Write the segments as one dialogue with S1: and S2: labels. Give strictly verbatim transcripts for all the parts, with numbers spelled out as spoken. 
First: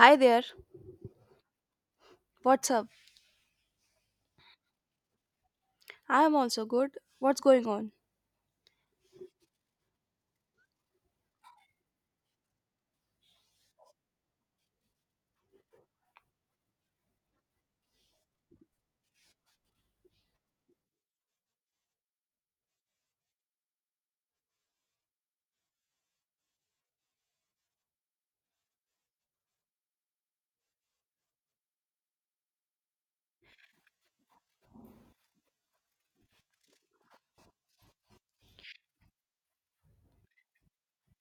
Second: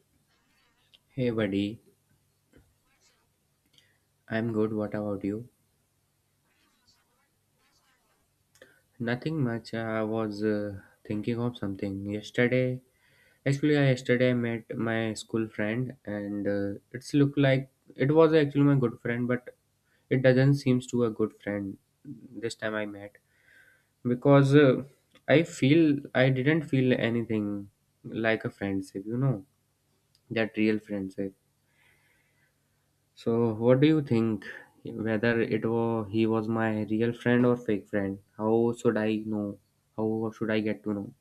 S1: Hi there.
S2: Hey buddy,
S1: What's up?
S2: I'm good. What about you?
S1: I am also good. What's going on?
S2: Nothing much. I was uh, thinking of something yesterday. Actually, I yesterday I met my school friend, and uh, it's look like it was actually my good friend, but it doesn't seems to a good friend this time I met because uh, I feel I didn't feel anything like a friendship. You know, that real friendship. So, what do you think? Whether it was he was my real friend or fake friend? How should I know? How should I get to know?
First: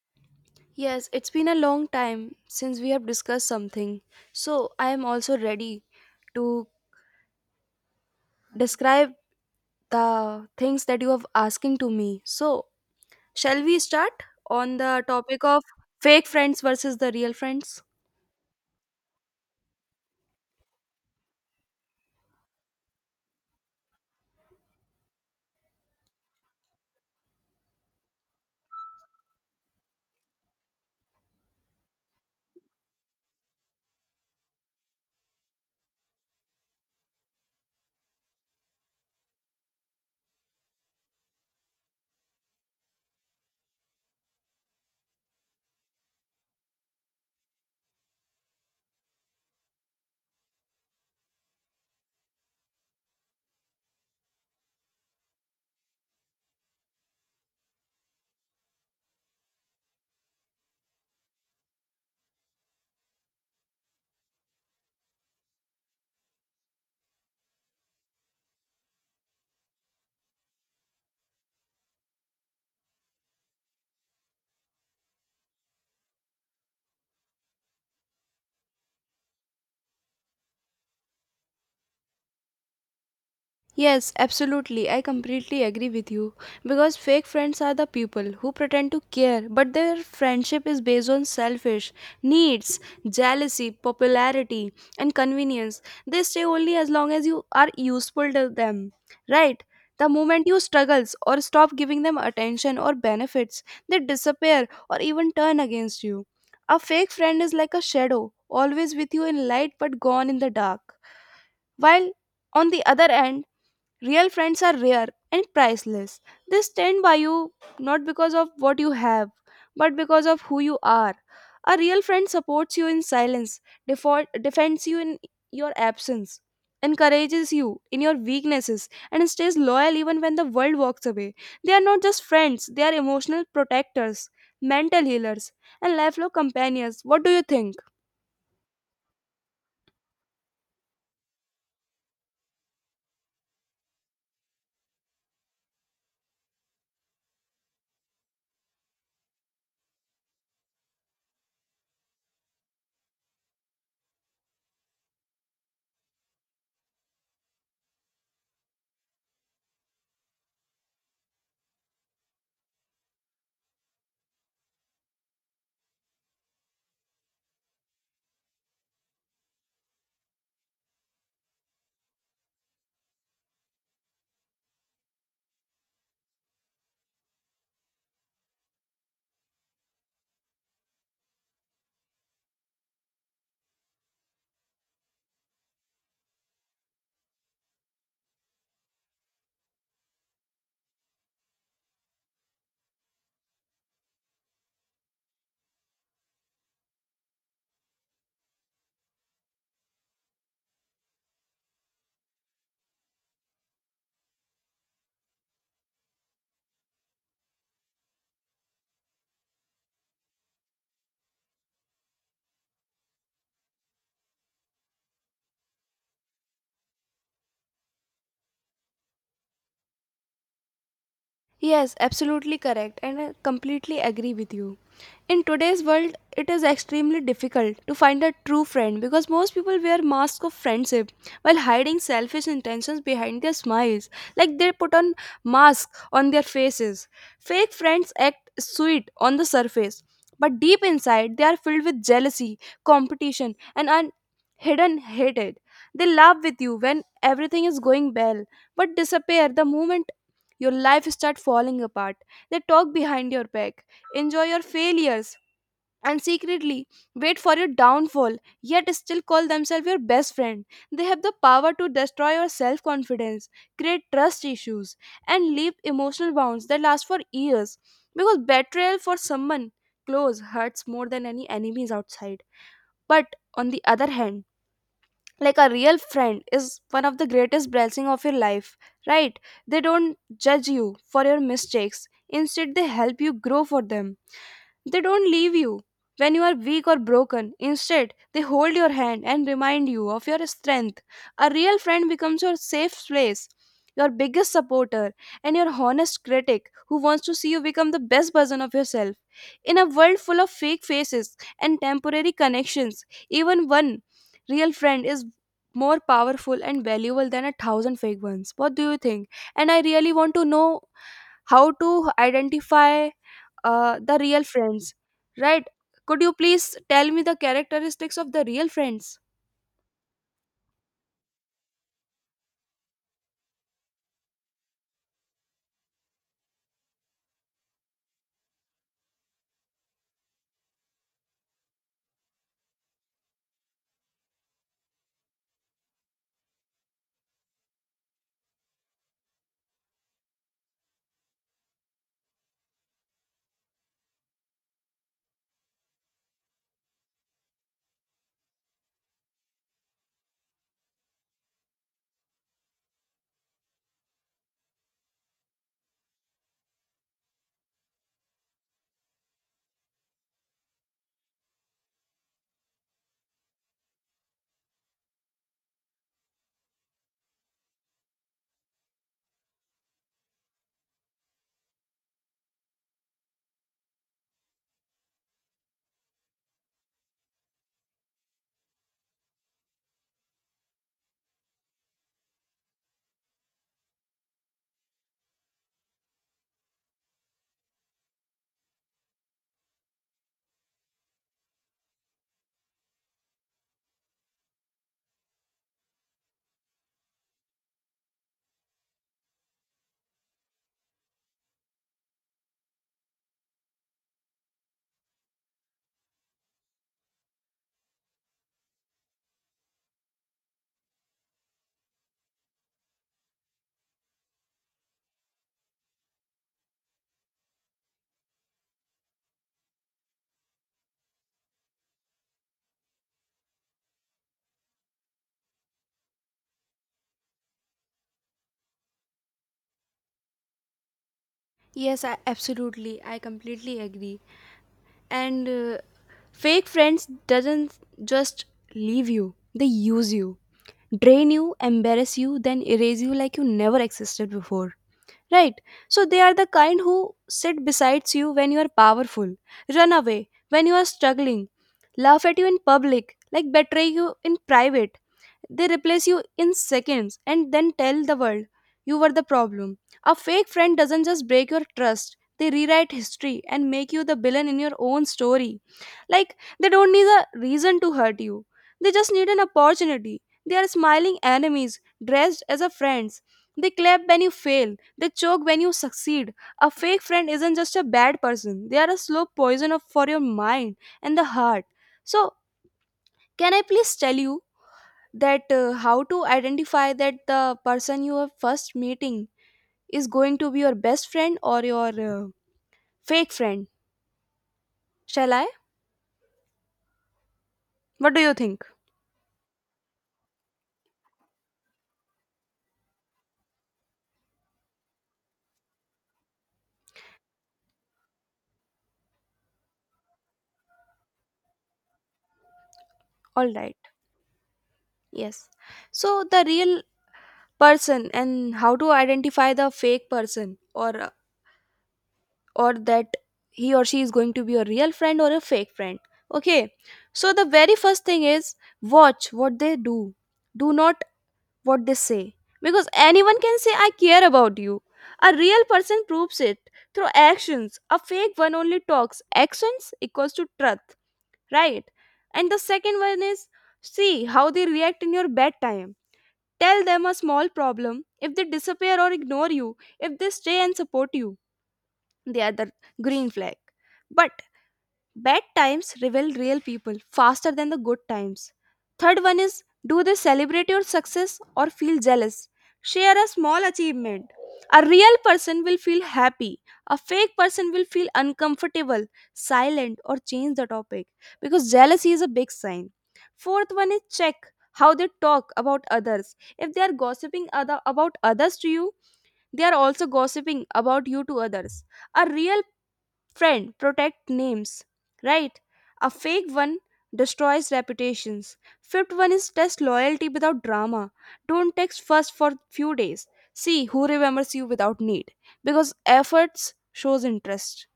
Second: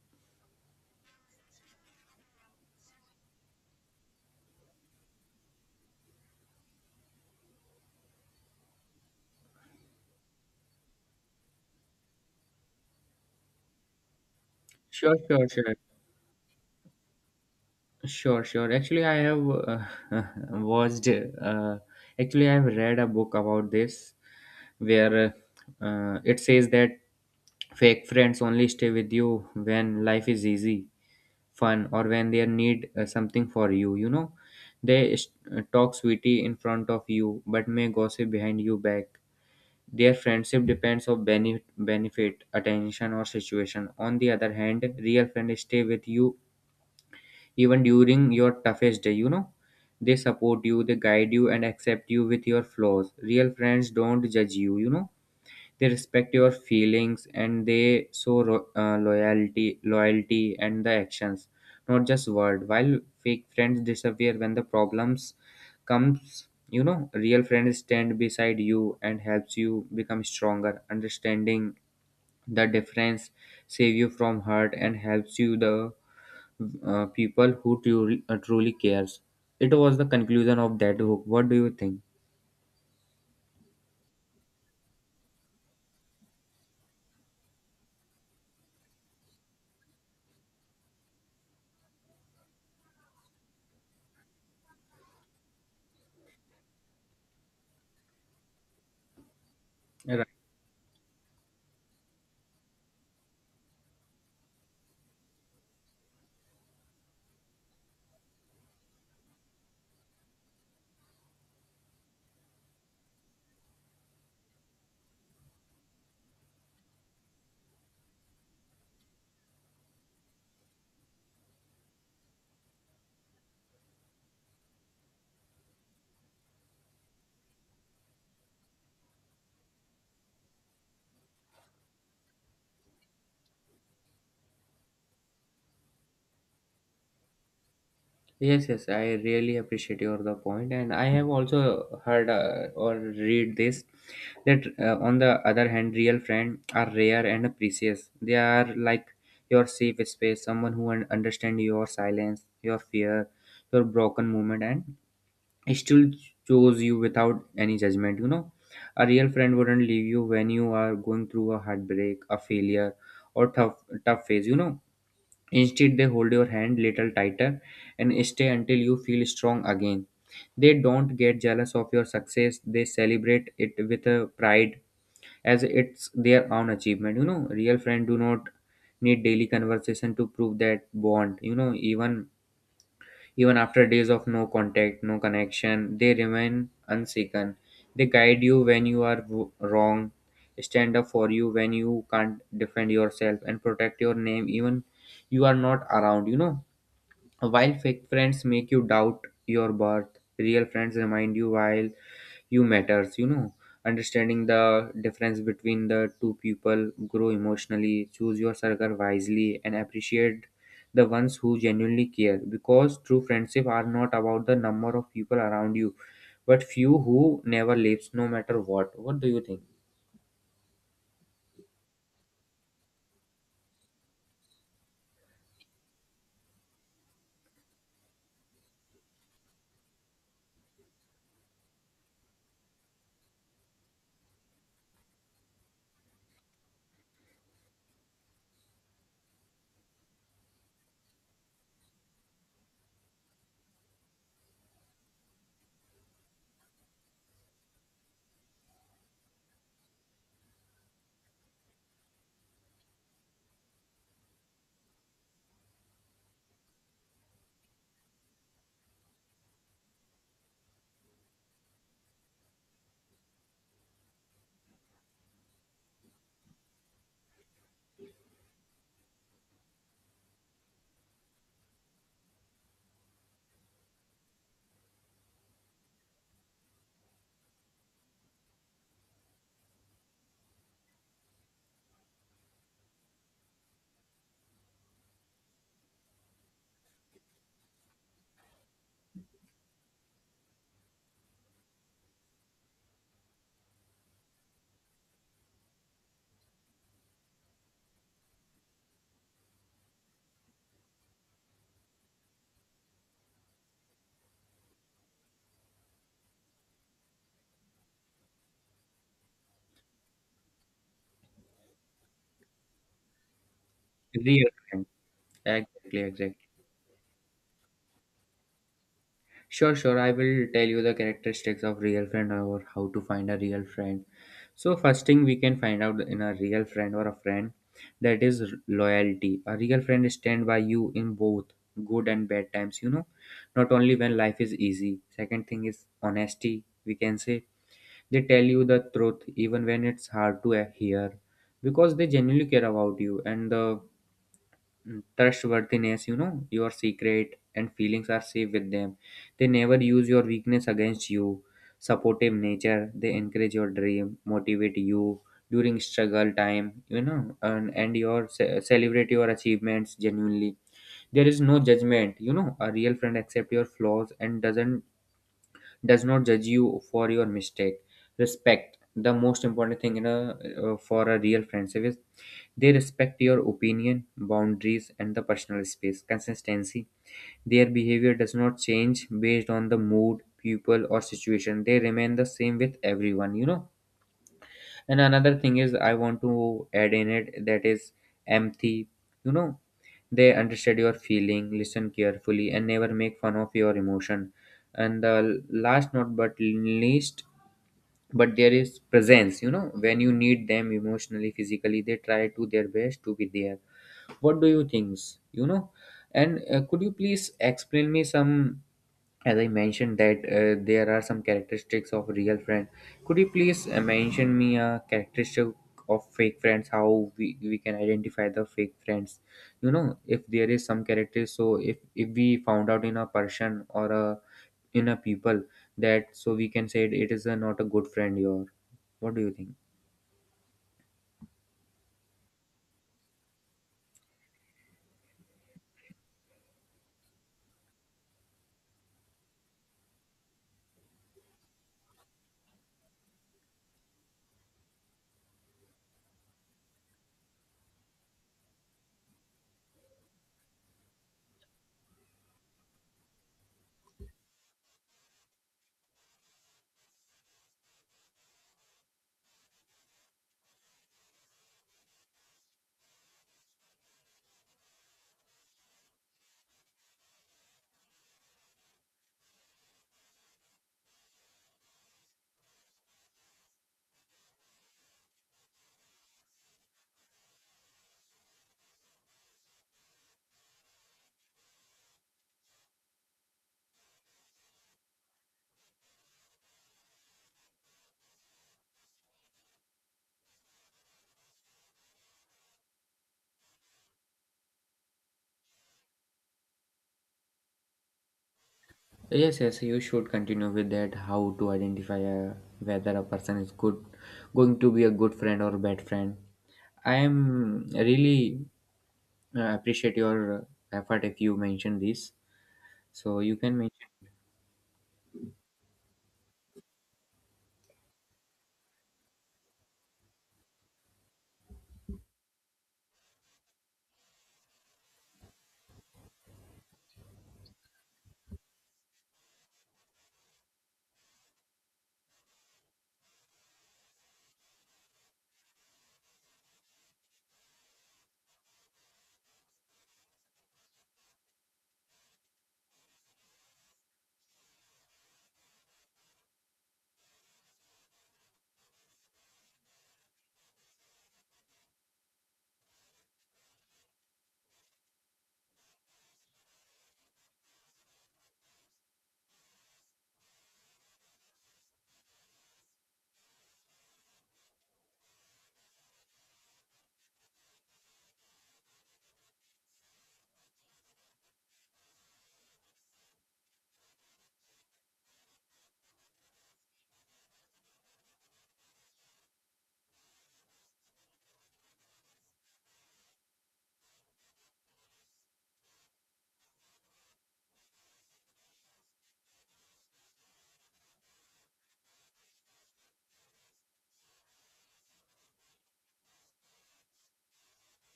S1: Yes, it's been a long time since we have discussed something. So, I am also ready to describe the things that you have asking to me. So, shall we start on the
S2: Sure,
S1: topic
S2: sure,
S1: of
S2: sure,
S1: fake friends versus the real friends?
S2: sure, sure. Actually, I have uh, watched. Uh, actually, I have read a book about this where uh, it says that fake friends only stay with you when life is easy, fun, or when they need uh, something for you. You know, they st- talk sweetie in front of you, but may gossip behind you back. Their friendship depends on bene- benefit, attention, or situation. On the other hand, real friends stay with you even during your toughest day, you know. They support you, they guide you, and accept you with your flaws. Real friends don't judge you, you know, they respect your feelings and they show ro- uh, loyalty loyalty and the actions, not just word, while fake friends disappear when the problems comes. You know, real friends stand beside you and helps you become stronger, understanding the difference, save you from hurt and helps you the uh, people who truly, uh, truly cares. It was the conclusion of that book. What do you think?
S1: Yes, absolutely. I completely agree with you. Because fake friends are the people who pretend to care, but their friendship is based on selfish needs, jealousy, popularity, and convenience. They stay only as long as you are useful to them, right? The moment you struggles or stop giving them attention or benefits, they disappear or even turn against you. A fake friend is like a shadow, always with you in light but gone in the dark. While on the other end, real friends are rare and priceless. They stand by you not because of what you have, but because of who you are. A real friend supports you in silence, defo- defends you in your absence, encourages you in your weaknesses, and stays loyal even when the world walks away. They are not just friends, they are emotional protectors, mental healers, and lifelong companions. What do you think?
S2: Yes, yes, I really appreciate your the point, and I have also heard uh, or read this that uh, on the other hand, real friends are rare and precious. They are like your safe space, someone who un- understand your silence, your fear, your broken moment, and still chose you without any judgment. You know, a real friend wouldn't leave you when you are going through a heartbreak, a failure, or tough tough phase. You know, instead, they hold your hand little tighter and stay until you feel strong again. They don't get jealous of your success, they celebrate it with a pride as it's their own achievement. You know, real friends do not need daily conversation to prove that bond. You know, even even after days of no contact, no connection, they remain unshaken. They guide you when you are w- wrong, stand up for you when you can't defend yourself, and protect your name even you are not around. You know, while fake friends make you doubt your worth, real friends remind you while you matters, you know. Understanding the difference between the two people, grow emotionally, choose your circle wisely, and appreciate the ones who genuinely care. Because true friendship are not about the number of people around you, but few who never leaves no matter what. What do you think?
S1: Yes, absolutely correct, and I completely agree with you. In today's world, it is extremely difficult to find a true friend because most people wear masks of friendship while hiding selfish intentions behind their smiles. Like they put on masks on their faces. Fake friends act sweet on the surface, but deep inside, they are filled with jealousy, competition, and un- hidden hatred. They laugh with you when everything is going well, but disappear the moment your life start falling apart. They talk behind your back, enjoy your failures, and secretly wait for your downfall, yet still call themselves your best friend. They have the power to destroy your self confidence, create trust issues, and leave emotional wounds that last for years, because betrayal for someone close hurts more than any enemies outside. But on the other hand, like a real friend is one of the greatest blessing of your life, right? They don't judge you for your mistakes, instead they help you grow for them. They don't leave you when you are weak or broken. Instead, they hold your hand and remind you of your strength. A real friend becomes your safe place, your biggest supporter, and your honest critic who wants to see you become the best version of yourself. In a world full of fake faces and temporary connections, even one real friend is more powerful and valuable than a thousand fake ones. What do you think? And I really want to know how to identify uh, the real
S2: Real friend.
S1: friends, right?
S2: Exactly,
S1: Could you
S2: exactly.
S1: please tell me the characteristics of the real friends?
S2: Sure, sure. I will tell you the characteristics of real friend or how to find a real friend. So first thing we can find out in a real friend or a friend, that is loyalty. A real friend stand by you in both good and bad times, you know, not only when life is easy. Second thing is honesty, we can say. They tell you the truth even when it's hard to hear because they genuinely care about you. And the trustworthiness, you know, your secret and feelings are safe with them, they never use your weakness against you. Supportive nature, they encourage your dream, motivate you during struggle time, you know, and, and your ce- celebrate your achievements genuinely. There is no judgment, you know, a real friend accept your flaws and doesn't does not judge you for your mistake. Respect, the most important thing in a uh, for a real friendship is they respect your opinion, boundaries, and the personal space. Consistency. Their behavior does not change based on the mood, people, or situation. They remain the same with everyone, you know. And another thing is, I want to add in it, that is empathy, you know. They understand your feeling, listen carefully, and never make fun of your emotion. And the last, not but least, but there is presence, you know, when you need them emotionally, physically, they try to their best to be there. What do you think? You know, and uh, could you please explain me some, as I mentioned that uh, there are some characteristics of real friend, could you please uh, mention me a characteristic of fake friends, how we, we can identify the fake friends. You know, if there is some character, so if if we found out in a person or a in a people, that so we can say it, it is a, not a good friend your, what do you think?
S1: Yes, I, absolutely. I completely agree. And uh, fake friends doesn't just leave you. They use you, drain you, embarrass you, then erase you like you never existed before. Right? So they are the kind who sit beside you when you are powerful, run away when you are struggling, laugh at you in public, like betray you in private. They replace you in seconds and then tell the world you were the problem. A fake friend doesn't just break your trust, they rewrite history and make you the villain in your own story. Like, they don't need a reason to hurt you, they just need an opportunity. They are smiling enemies dressed as a friends. They clap when you fail, they choke when you succeed. A fake friend isn't just a bad person, they are a slow poison of, for your mind and the heart. So, can I please tell you that uh, how to identify that the person you are first meeting is going to be your best friend or your uh, fake friend? Shall I? What do you think?
S2: Yes, yes, you should continue with that. How to identify uh, whether a person is good, going to be a good friend or bad friend. I am really uh, appreciate your effort if you mention this. So you
S1: All
S2: can
S1: right,
S2: mention.
S1: yes. So the real person and how to identify the fake person or uh, or that he or she is going to be a real friend or a fake friend. Okay, so the very first thing is watch what they do, do not what they say. Because anyone can say, I care about you. A real person proves it through actions. A fake one only talks. Actions equals to truth, right? And the second one is, see how they react in your bad time. Tell them a small problem. If they disappear or ignore you, if they stay and support you, they are the green flag. But bad times reveal real people faster than the good times. Third one is, do they celebrate your success or feel jealous? Share a small achievement. A real person will feel happy. A fake person will feel uncomfortable, silent, or change the topic, because jealousy is a big sign. Fourth one is, check how they talk about others. If they are gossiping other, about others to you, they are also gossiping about you to others. A real friend, protect names, right? A fake one destroys reputations. Fifth one is, test loyalty without drama. Don't text first for few days. See who remembers you without need, because efforts shows interest.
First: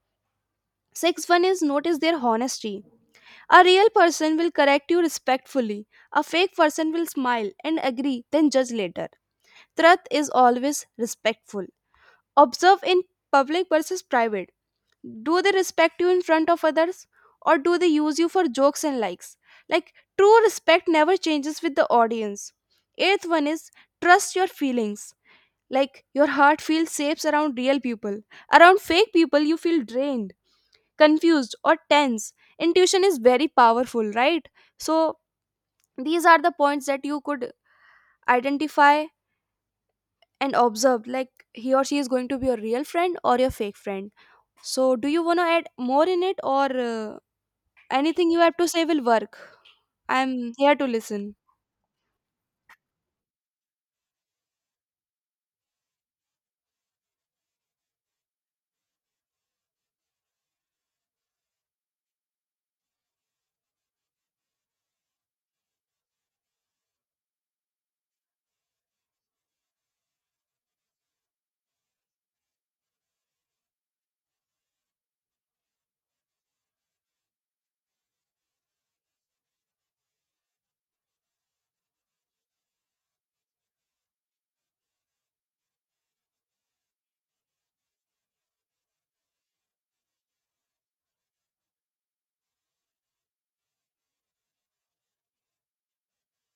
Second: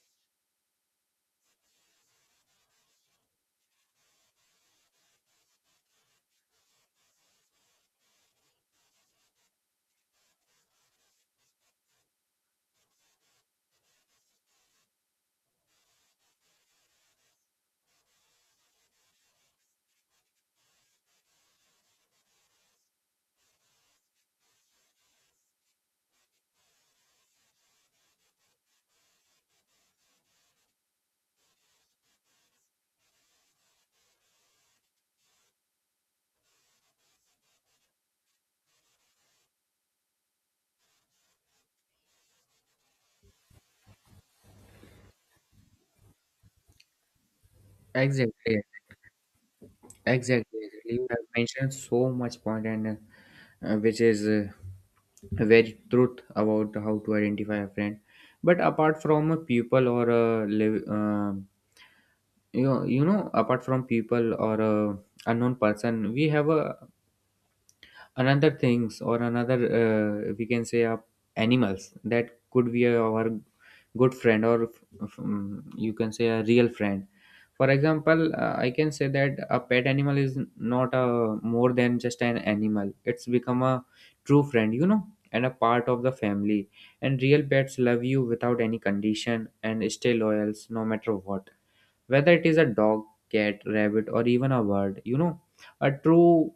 S1: Sixth one is, notice their honesty. A real person will correct you respectfully. A fake person will smile and agree, then judge later. Truth is always respectful. Observe in public versus private, do they respect you in front of others or do they use you for jokes and likes? Like true respect never changes with the audience. Eighth one is, trust your feelings. Like your heart feels safe around real people, around fake people you feel drained, confused or tense. Intuition is very powerful, right? So these are the points that you could identify and observe, like he or she is going to be your real friend or your fake friend. So do you want to add more in it, or uh, anything you have
S2: Exactly,
S1: to say will work. I'm
S2: exactly.
S1: here to
S2: Exactly. You have
S1: listen.
S2: mentioned so much point and uh, which is uh, very truth about how to identify a friend. But apart from a people or a live, um you know, you know, apart from people or a unknown person, we have a another things or another uh, we can say uh, animals that could be a- our good friend or f- um, you can say a real friend. For example, uh, I can say that a pet animal is not a more than just an animal, it's become a true friend, you know, and a part of the family. And real pets love you without any condition and stay loyal no matter what, whether it is a dog, cat, rabbit, or even a bird. You know, a true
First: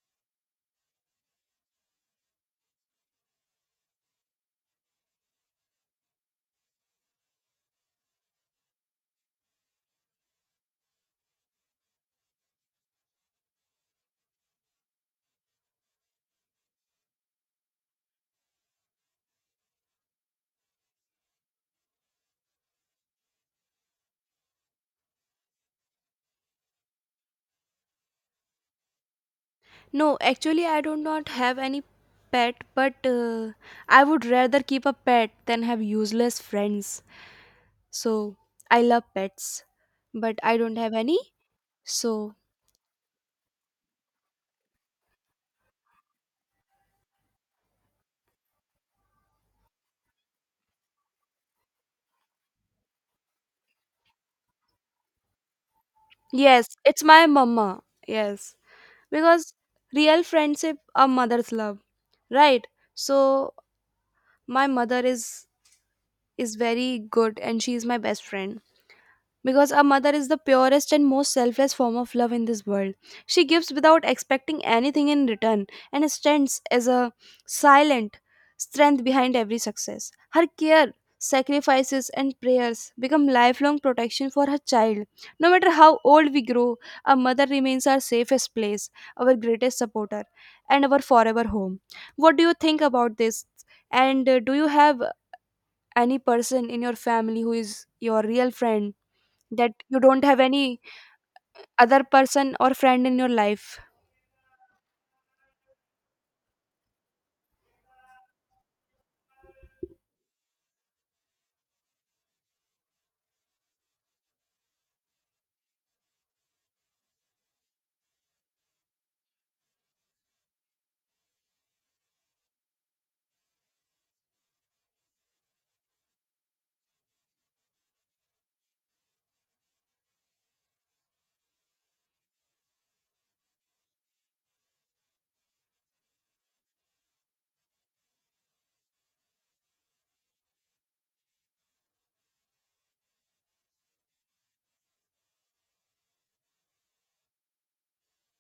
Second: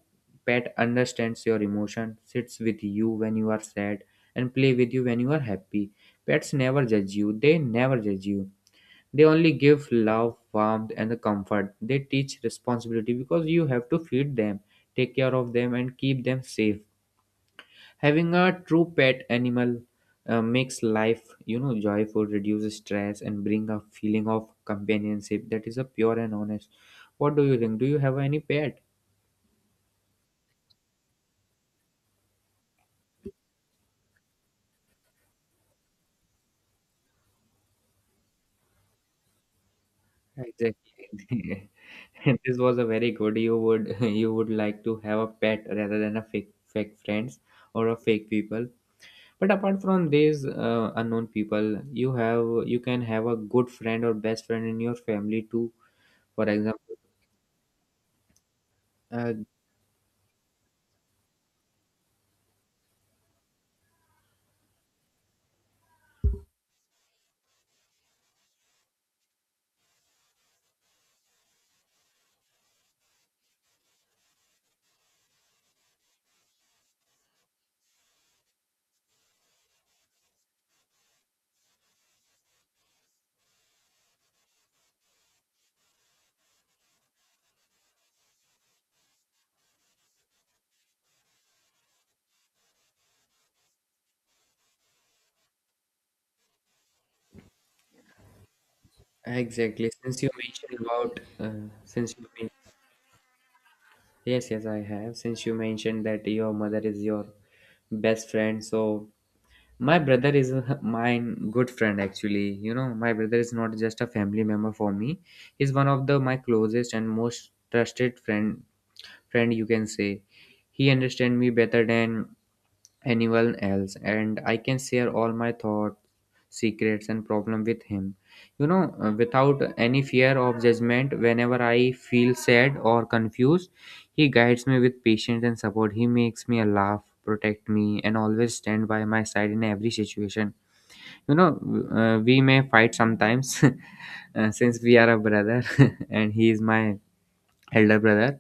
S2: pet understands your emotion, sits with you when you are sad, and play with you when you are happy. Pets never judge you. They never judge you. They only give love, warmth, and the comfort. They teach responsibility because you have to feed them, take care of them, and keep them safe. Having a true pet animal, uh, makes life, you know, joyful, reduces stress and bring a feeling of companionship that is a pure and honest. What do you think? Do you have any pet?
S1: No, actually, I do not have any pet, but uh, I would rather keep a pet than have useless friends. So I love pets, but I don't have any.
S2: Exactly.
S1: So,
S2: This was a very good. You would you would like to have a pet rather than a fake fake friends or a fake people. But apart from these uh, unknown people, you have, you can have a good friend or best friend in your family too. For
S1: yes, it's
S2: example,
S1: my mama. Yes,
S2: uh,
S1: because real friendship a mother's love, right? So my mother is is very good and she is my best friend. Because a mother is the purest and most selfless form of love in this world. She gives without expecting anything in return and stands as a silent strength behind every success. Her care, sacrifices, and prayers become lifelong protection for her child. No matter how old we grow, a mother remains our safest place, our greatest supporter, and our forever home. What do you think about this? And uh, do you have any person in your family who is your real friend, that
S2: exactly.
S1: you
S2: Since
S1: don't
S2: you
S1: have
S2: mentioned
S1: any
S2: about, uh,
S1: other
S2: since you men-
S1: person or friend in your life?
S2: yes, yes, I have. Since you mentioned that your mother is your best friend, so my brother is mine good friend actually. You know, my brother is not just a family member for me. He's one of the my closest and most trusted friend friend, you can say. He understands me better than anyone else and I can share all my thoughts, secrets and problem with him, you know, uh, without any fear of judgment. Whenever I feel sad or confused, he guides me with patience and support. He makes me laugh, protect me and always stand by my side in every situation, you know. Uh, we may fight sometimes, uh, since we are a brother, and he is my elder brother,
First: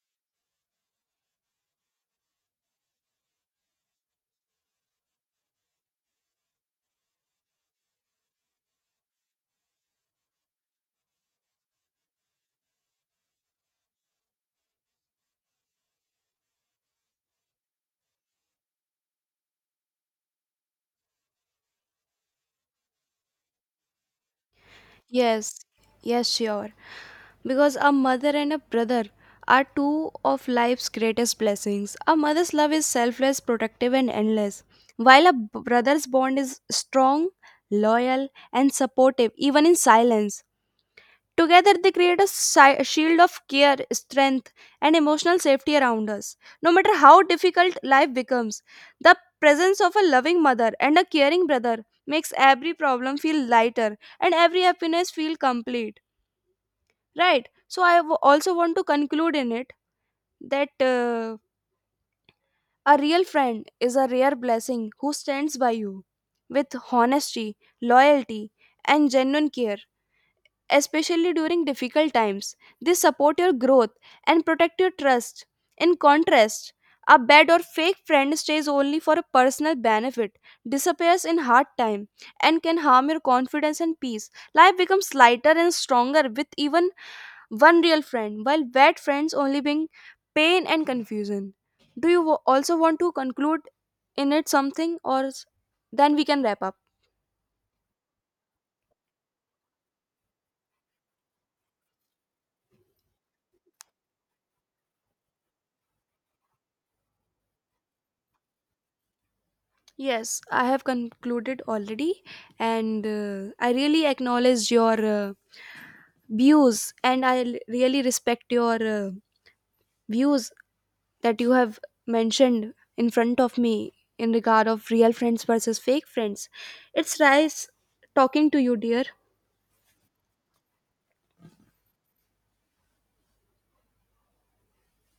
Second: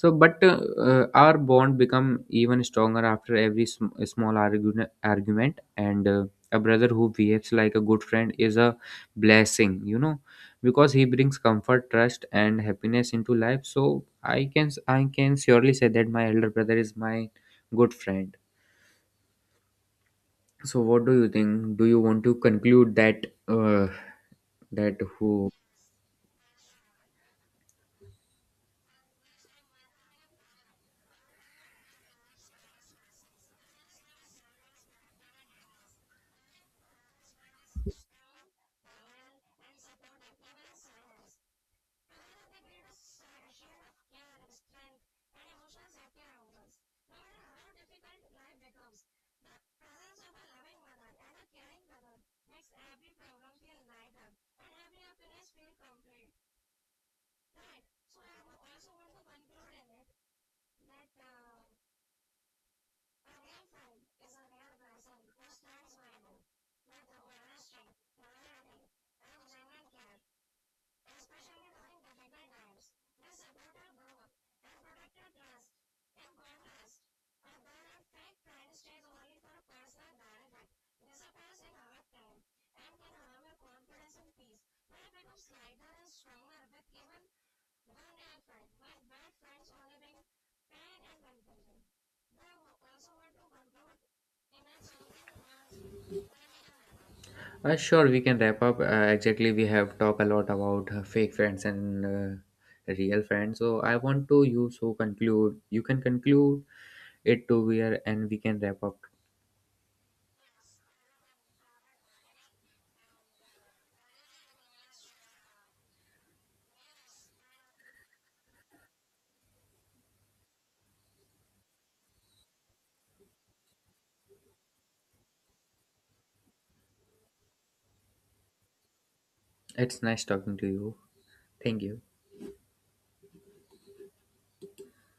S2: so but uh, uh, our bond become even stronger after every sm- small argument argument and uh, a brother who behaves like a good friend is a blessing, you know, because he brings comfort, trust and happiness into life. So i can I can surely say that my elder brother is my good friend. So what do you think? Do you want to conclude that uh, that who.
S1: Yes, yes, sure. Because a mother and a brother are two of life's greatest blessings. A mother's love is selfless, protective, and endless, while a b- brother's bond is strong, loyal, and supportive, even in silence. Together, they create a si- shield of care, strength, and emotional safety around us. No matter how difficult life becomes, the presence of a loving mother and a caring brother makes every problem feel lighter and every happiness feel complete. Right? So, I w- also want to conclude in it that uh, a real friend is a rare blessing who stands by you with honesty, loyalty, and genuine care, especially during difficult times. They support your growth and protect your trust. In contrast, a bad or fake friend stays only for a personal benefit, disappears in hard time, and can harm your confidence and peace. Life becomes lighter and stronger with even one real friend, while bad friends only bring pain and confusion. Do you wo- also want to conclude in it something, or s- then we can wrap up?
S2: Uh, sure, we can wrap up. Uh, exactly, we have talked a lot about uh, fake friends and uh, real friends. So I want to you so conclude. You can conclude it to where, and we can wrap up.
S1: Yes, I have concluded already, and uh, I really acknowledge your uh, views, and I l- really respect your uh, views that you have mentioned in front of me in regard of real friends versus fake friends. It's nice talking to you, dear.
S2: It's nice talking to you. Thank you.